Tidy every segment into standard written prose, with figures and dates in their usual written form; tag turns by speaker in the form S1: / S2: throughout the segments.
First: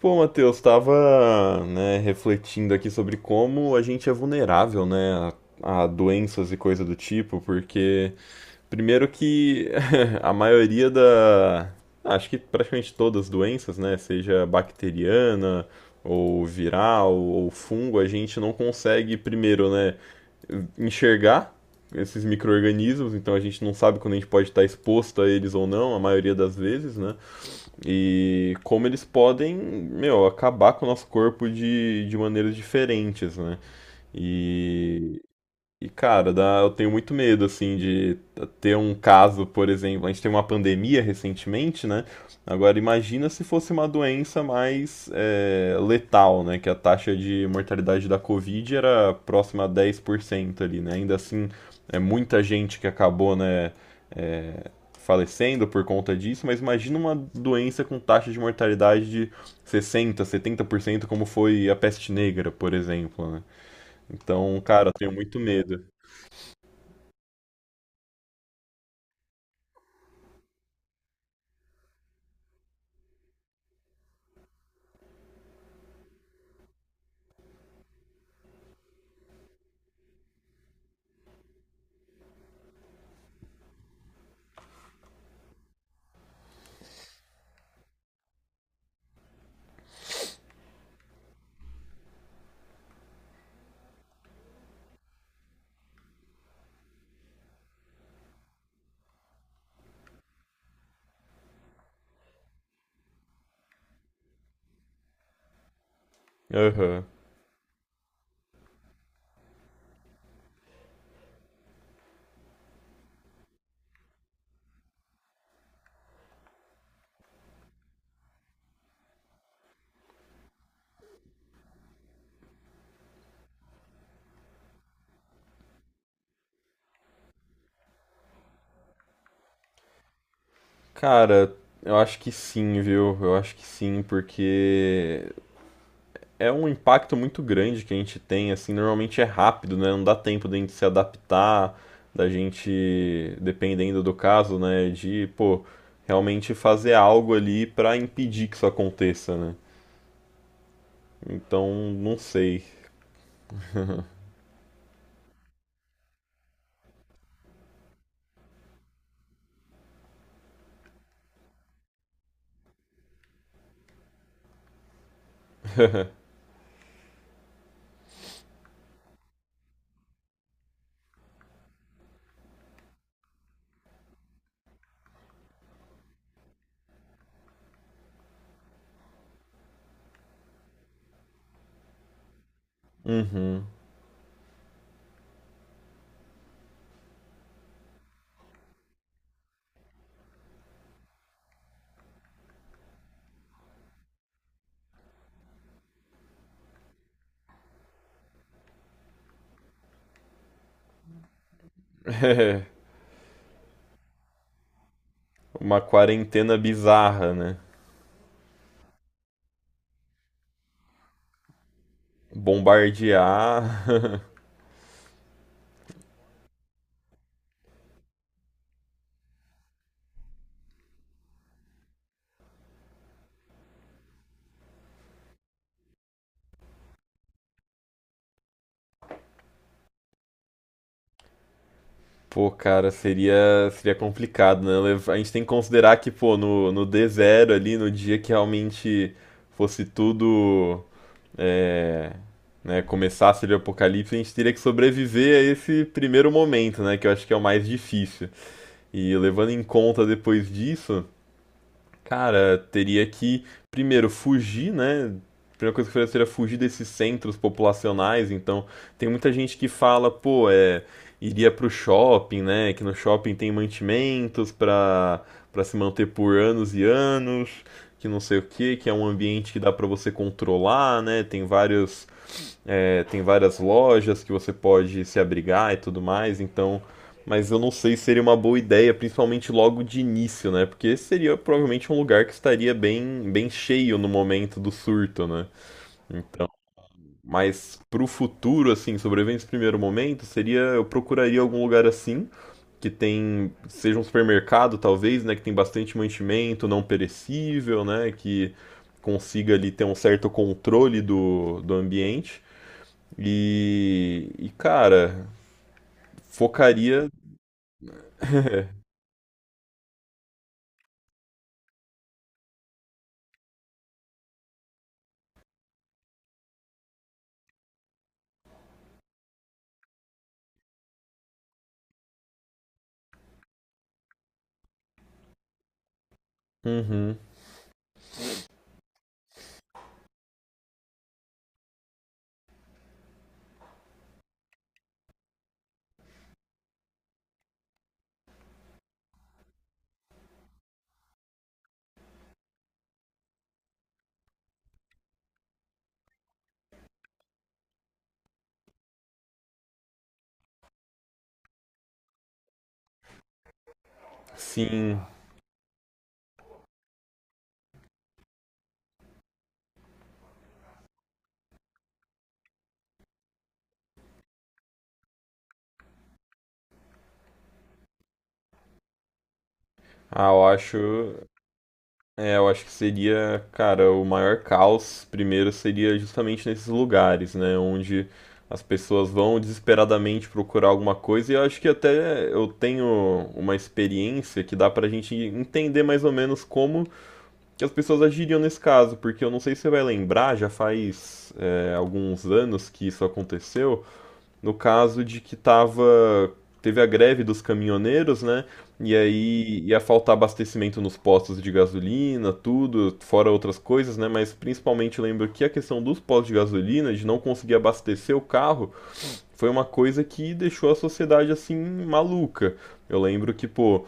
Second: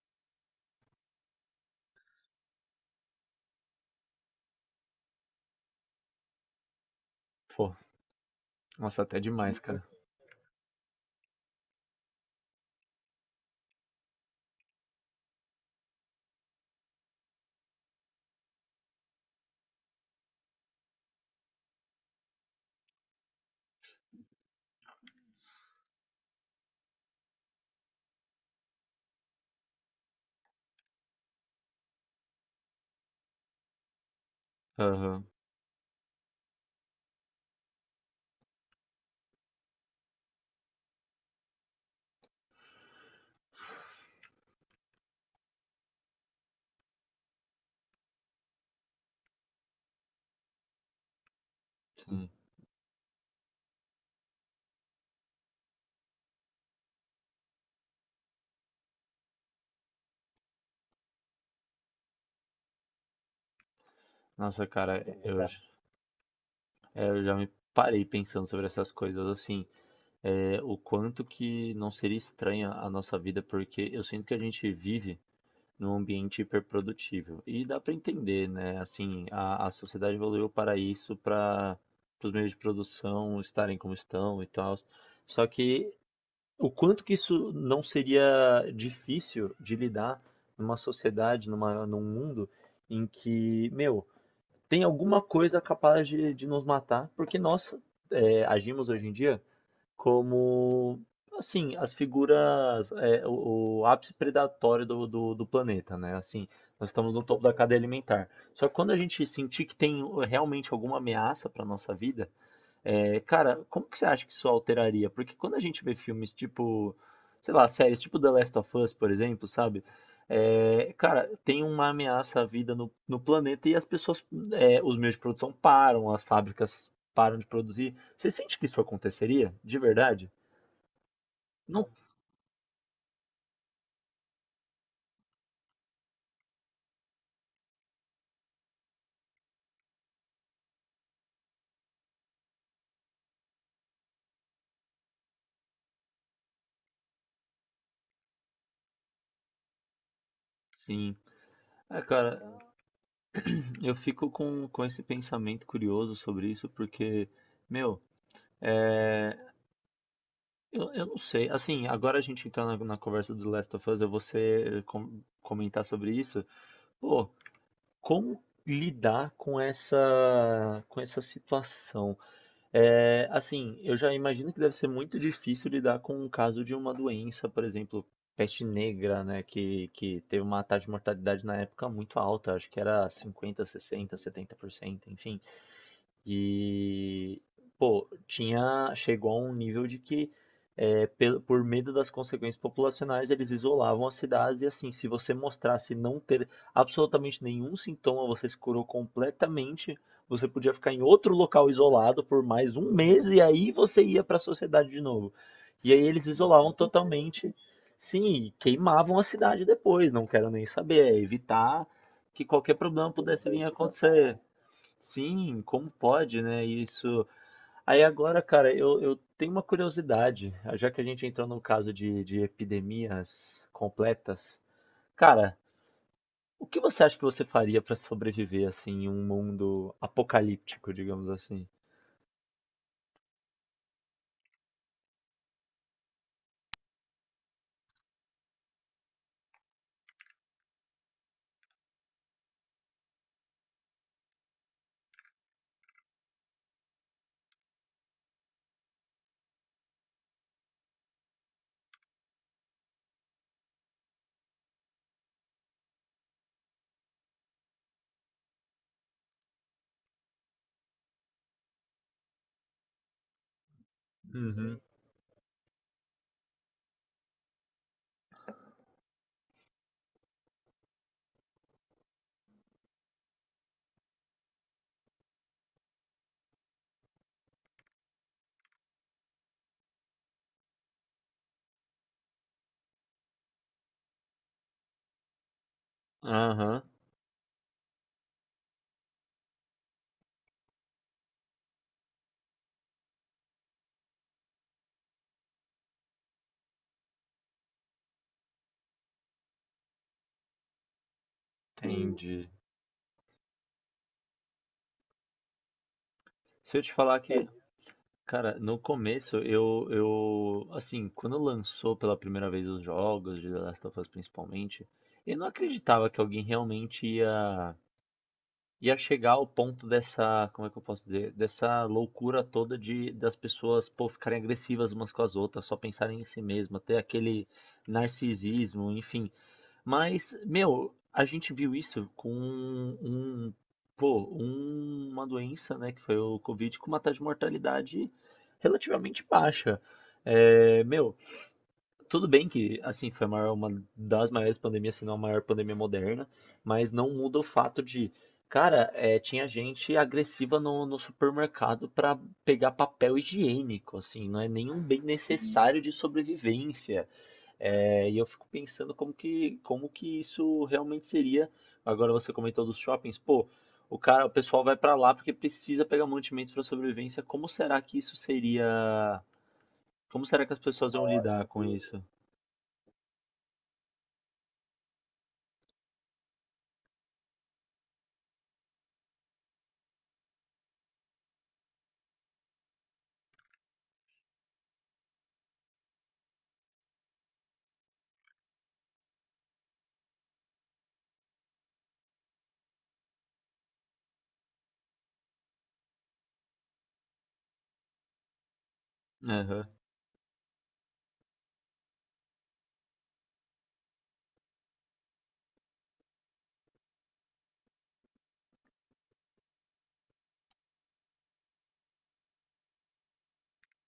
S1: Pô, Matheus, estava, né, refletindo aqui sobre como a gente é vulnerável, né, a doenças e coisa do tipo,
S2: Pô,
S1: porque
S2: nossa,
S1: primeiro
S2: até demais,
S1: que
S2: cara.
S1: a maioria da, acho que praticamente todas as doenças, né, seja bacteriana ou viral ou fungo, a gente não consegue primeiro, né, enxergar esses micro-organismos, então a gente não sabe quando a gente pode estar exposto a eles ou não, a maioria das vezes, né? E como eles podem, meu, acabar com o nosso corpo de maneiras diferentes, né? E
S2: Aham,
S1: e, eu tenho muito medo, assim, de ter um caso, por exemplo, a gente teve uma pandemia recentemente, né? Agora, imagina se fosse uma doença mais letal, né? Que a taxa de mortalidade da Covid era próxima a 10% ali, né? Ainda assim, é
S2: sim.
S1: muita gente que acabou, né, é, falecendo por conta disso, mas imagina uma doença com taxa de mortalidade de 60, 70%, como foi a peste negra, por exemplo, né? Então,
S2: Nossa,
S1: cara, eu
S2: cara,
S1: tenho
S2: eu,
S1: muito
S2: j-
S1: medo.
S2: é, eu já me parei pensando sobre essas coisas, assim, o quanto que não seria estranha a nossa vida, porque eu sinto que a gente vive num ambiente hiperprodutível. E dá pra entender, né? Assim, a sociedade evoluiu para isso, para os meios de produção estarem como estão e tal. Só que o quanto que isso não seria difícil de lidar numa sociedade, num mundo em que, meu, tem alguma coisa capaz de nos matar, porque nós agimos hoje em dia como, assim, as figuras, o ápice predatório do planeta, né? Assim, nós
S1: Aham.
S2: estamos no topo da cadeia alimentar. Só que quando a gente sentir que tem realmente alguma ameaça para nossa vida, é, cara, como que você acha que isso alteraria? Porque quando a gente vê filmes tipo, sei lá, séries tipo The Last of Us, por exemplo, sabe? É, cara, tem uma ameaça à vida no, no planeta e as pessoas, é, os meios de produção param, as fábricas param de produzir. Você sente que isso aconteceria? De verdade?
S1: Cara,
S2: Não.
S1: eu acho que sim, viu? Eu acho que sim, porque é um impacto muito grande que a gente tem, assim, normalmente é rápido, né? Não dá tempo da gente se adaptar, da gente, dependendo do caso, né, de, pô, realmente fazer algo ali pra impedir que isso aconteça, né?
S2: Sim.
S1: Então,
S2: É,
S1: não
S2: cara,
S1: sei.
S2: eu fico com esse pensamento curioso sobre isso, porque, meu, eu não sei. Assim, agora a gente entrando na, na conversa do Last of Us, eu vou comentar sobre isso. Pô, como lidar com essa situação? É, assim, eu já imagino que deve ser muito difícil lidar com o caso de uma doença, por exemplo, peste negra, né, que teve uma taxa de mortalidade na época muito alta, acho que era cinquenta,
S1: Uhum.
S2: sessenta, setenta por cento, enfim. E, pô, tinha, chegou a um nível de que, pelo- por medo das consequências populacionais, eles isolavam as cidades e assim, se você mostrasse não ter absolutamente nenhum sintoma, você se curou completamente, você podia ficar em outro local isolado por mais um mês e aí você ia para a sociedade de novo.
S1: Uma
S2: E aí eles
S1: quarentena
S2: isolavam
S1: bizarra,
S2: totalmente,
S1: né?
S2: sim, e queimavam a cidade depois, não quero nem saber, é evitar que qualquer problema pudesse vir a
S1: Bombardear.
S2: acontecer. Sim, como pode, né? Isso. Aí agora, cara, eu tenho uma curiosidade, já que a gente entrou no caso de epidemias completas. Cara, o que você acha que você faria para sobreviver assim em um mundo apocalíptico, digamos assim?
S1: Pô, cara, seria, seria complicado, né? A gente tem que considerar que, pô, no D0 ali, no dia que realmente fosse tudo, é, né, começasse ali o apocalipse, a gente teria que sobreviver a esse primeiro momento, né? Que eu acho que é o mais difícil. E levando em conta depois disso. Cara, teria que primeiro fugir, né? A primeira coisa que eu faria seria fugir desses centros populacionais. Então, tem muita gente que fala, pô, iria pro shopping, né? Que no shopping tem mantimentos
S2: Uhum.
S1: pra se manter por anos e anos, que não sei o que, que é um ambiente que dá pra você controlar, né? Tem vários tem várias lojas que você pode se abrigar e tudo mais, então. Mas eu não sei se seria uma boa ideia, principalmente logo de início, né? Porque esse seria provavelmente um lugar que estaria bem, bem cheio no momento do surto, né?
S2: Aham,
S1: Mas pro futuro, assim, sobrevivendo esse primeiro momento, seria. Eu procuraria algum lugar assim, que tem. Seja um supermercado, talvez, né? Que tem bastante mantimento não perecível, né? Que consiga ali ter um certo controle do ambiente
S2: entendi.
S1: e cara,
S2: Se eu te
S1: focaria.
S2: falar que, cara, no começo assim, quando lançou pela primeira vez os jogos de The Last of Us principalmente, eu não acreditava que alguém realmente ia. Ia chegar ao ponto dessa, como é que eu posso dizer, dessa loucura toda de das pessoas, pô, ficarem agressivas umas com as outras, só pensarem em si mesma, ter
S1: Uhum.
S2: aquele narcisismo, enfim. Mas, meu, a gente viu isso com um, uma doença, né, que foi o Covid, com uma taxa de mortalidade relativamente baixa. É, meu, tudo bem que assim foi a uma das maiores pandemias, se não a maior pandemia moderna, mas não muda o fato de, cara, é, tinha gente agressiva no, no supermercado para pegar papel higiênico, assim, não é nenhum
S1: Sim.
S2: bem necessário de sobrevivência. É, e eu fico pensando como que isso realmente seria. Agora você comentou dos shoppings, pô, o cara, o pessoal vai para lá porque precisa pegar mantimentos para sobrevivência. Como será que isso seria? Como
S1: Ah, eu
S2: será que as pessoas vão
S1: acho.
S2: lidar com isso?
S1: É, eu acho que seria, cara, o maior caos primeiro seria justamente nesses lugares, né? Onde as pessoas vão desesperadamente procurar alguma coisa. E eu acho que até eu tenho uma experiência que dá pra gente entender mais ou menos como que as pessoas agiriam nesse caso. Porque eu não sei se você vai lembrar, já faz, alguns anos que isso aconteceu. No caso de que tava, Teve a greve dos caminhoneiros, né? E aí
S2: Aham.
S1: ia faltar abastecimento nos postos de gasolina, tudo, fora outras coisas, né? Mas principalmente lembro que a questão dos postos de gasolina, de não conseguir abastecer o carro, foi uma coisa que deixou a sociedade assim maluca. Eu lembro que, pô,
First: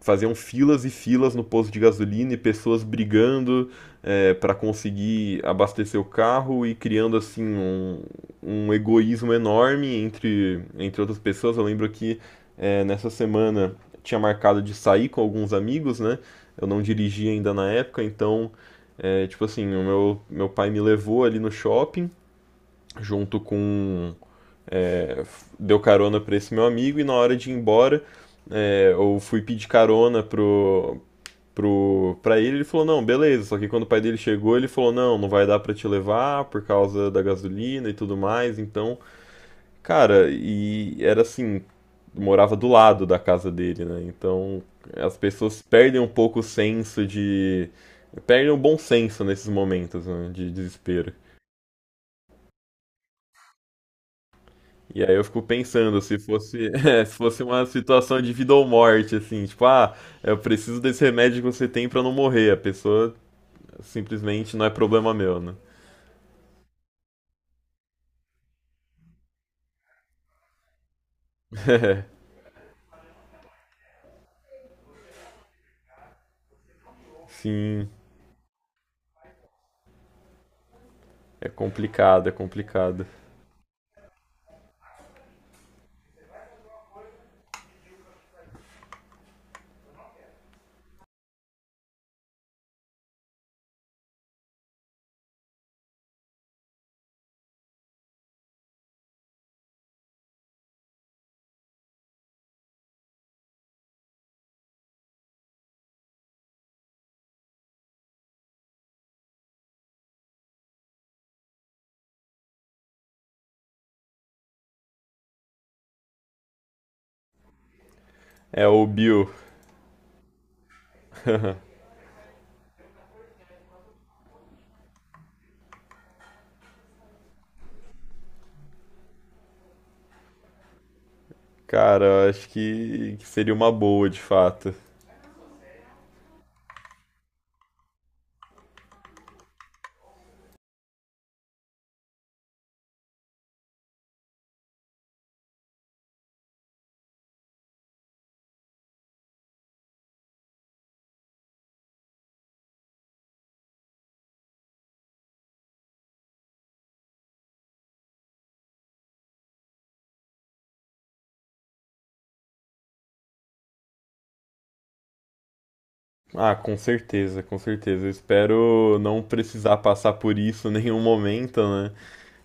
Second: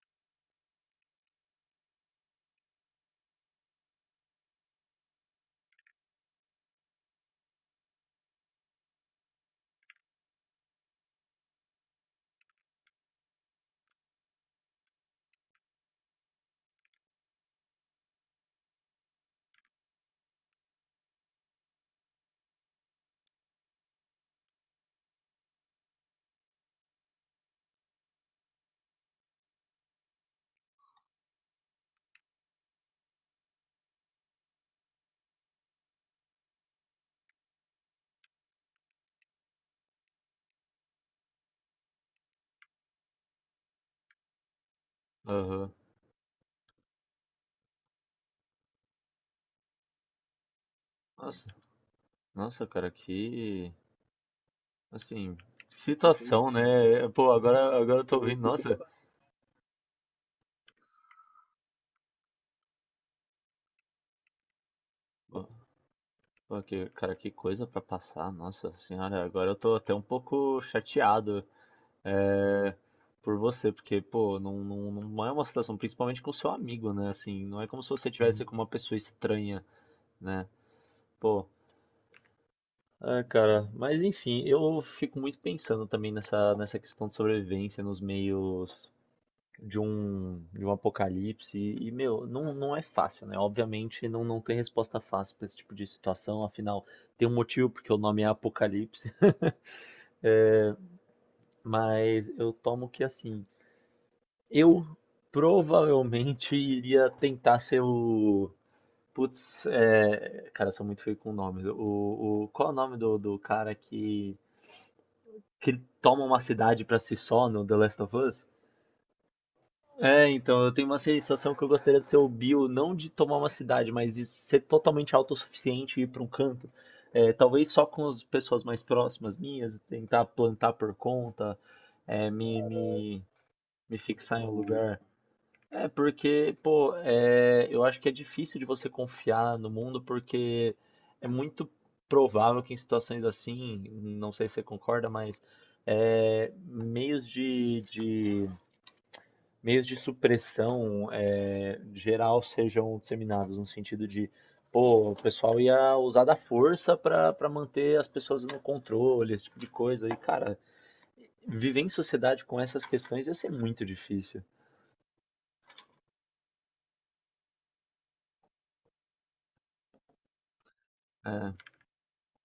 S1: faziam filas e filas no posto de gasolina e pessoas brigando para conseguir abastecer o carro e criando assim um egoísmo enorme entre, entre outras pessoas. Eu lembro que nessa semana tinha marcado de sair com alguns amigos, né? Eu não dirigia ainda na época, então tipo assim, meu pai me levou ali no shopping junto com deu carona para esse meu amigo e na hora de ir embora eu fui pedir carona pra ele, ele falou, não, beleza. Só que quando o pai dele chegou, ele falou, não, não vai dar pra te levar por causa da gasolina e tudo mais. Então, cara, e era assim, morava do lado da casa dele, né? Então, as pessoas
S2: Aham.
S1: perdem um pouco o senso de... Perdem o bom senso nesses momentos, né, de desespero.
S2: Nossa, nossa, cara, que
S1: E aí eu
S2: assim,
S1: fico pensando, se
S2: situação,
S1: fosse,
S2: né? É,
S1: se
S2: pô,
S1: fosse uma
S2: agora, agora eu tô
S1: situação de
S2: ouvindo,
S1: vida ou
S2: nossa,
S1: morte, assim, tipo, ah, eu preciso desse remédio que você tem pra não morrer. A pessoa simplesmente não é problema meu,
S2: pô,
S1: né?
S2: cara, que coisa pra passar, nossa senhora, agora eu tô até um pouco chateado,
S1: É,
S2: é, por você, porque, pô, não, não, não é uma situação, principalmente com seu amigo, né? Assim, não é como
S1: sim,
S2: se você tivesse com uma pessoa estranha, né? Pô,
S1: é complicado, é complicado.
S2: é, cara, mas enfim, eu fico muito pensando também nessa, nessa questão de sobrevivência nos meios de um apocalipse. Meu, não, não é fácil, né? Obviamente não, não tem resposta fácil para esse tipo de situação, afinal, tem um motivo porque o nome é Apocalipse, mas eu tomo que assim, eu provavelmente iria tentar ser o. Putz, é... cara, eu sou muito feio com nomes. Qual é o nome do, do cara que toma uma cidade para si só no The Last of Us?
S1: É o Bill,
S2: É, então, eu tenho uma sensação que eu gostaria de ser o Bill, não de tomar uma cidade, mas de ser totalmente autossuficiente e ir para um canto. É, talvez só com as pessoas mais próximas minhas, tentar plantar por conta,
S1: cara, eu
S2: é,
S1: acho que seria uma
S2: me
S1: boa de
S2: fixar em um
S1: fato.
S2: lugar. É, porque, pô, é, eu acho que é difícil de você confiar no mundo, porque é muito provável que em situações assim, não sei se você concorda, mas é, meios de meios de supressão é, geral sejam disseminados, no sentido de, pô, o pessoal ia usar da força para manter as pessoas no controle, esse tipo de coisa. E, cara, viver em sociedade com essas questões ia ser muito difícil.
S1: Ah, com certeza, com certeza. Eu espero não precisar passar por isso em nenhum
S2: É,
S1: momento, né?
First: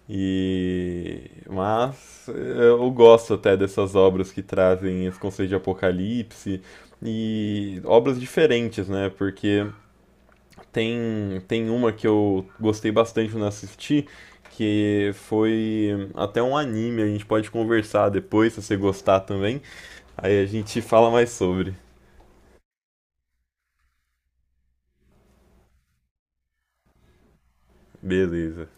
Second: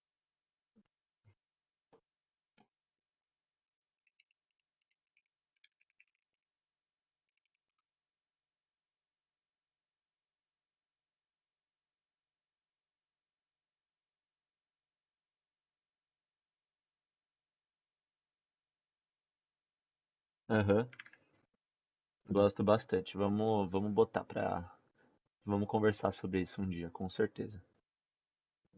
S1: E mas eu gosto até dessas obras que trazem esse conceito de apocalipse e obras diferentes, né? Porque tem, tem uma que eu gostei bastante quando assisti, que foi até um anime, a gente pode conversar depois se você gostar também. Aí a gente
S2: aham,
S1: fala mais sobre.
S2: gosto bastante. Vamos, vamos botar pra. Vamos conversar sobre isso um dia, com certeza.
S1: Beleza.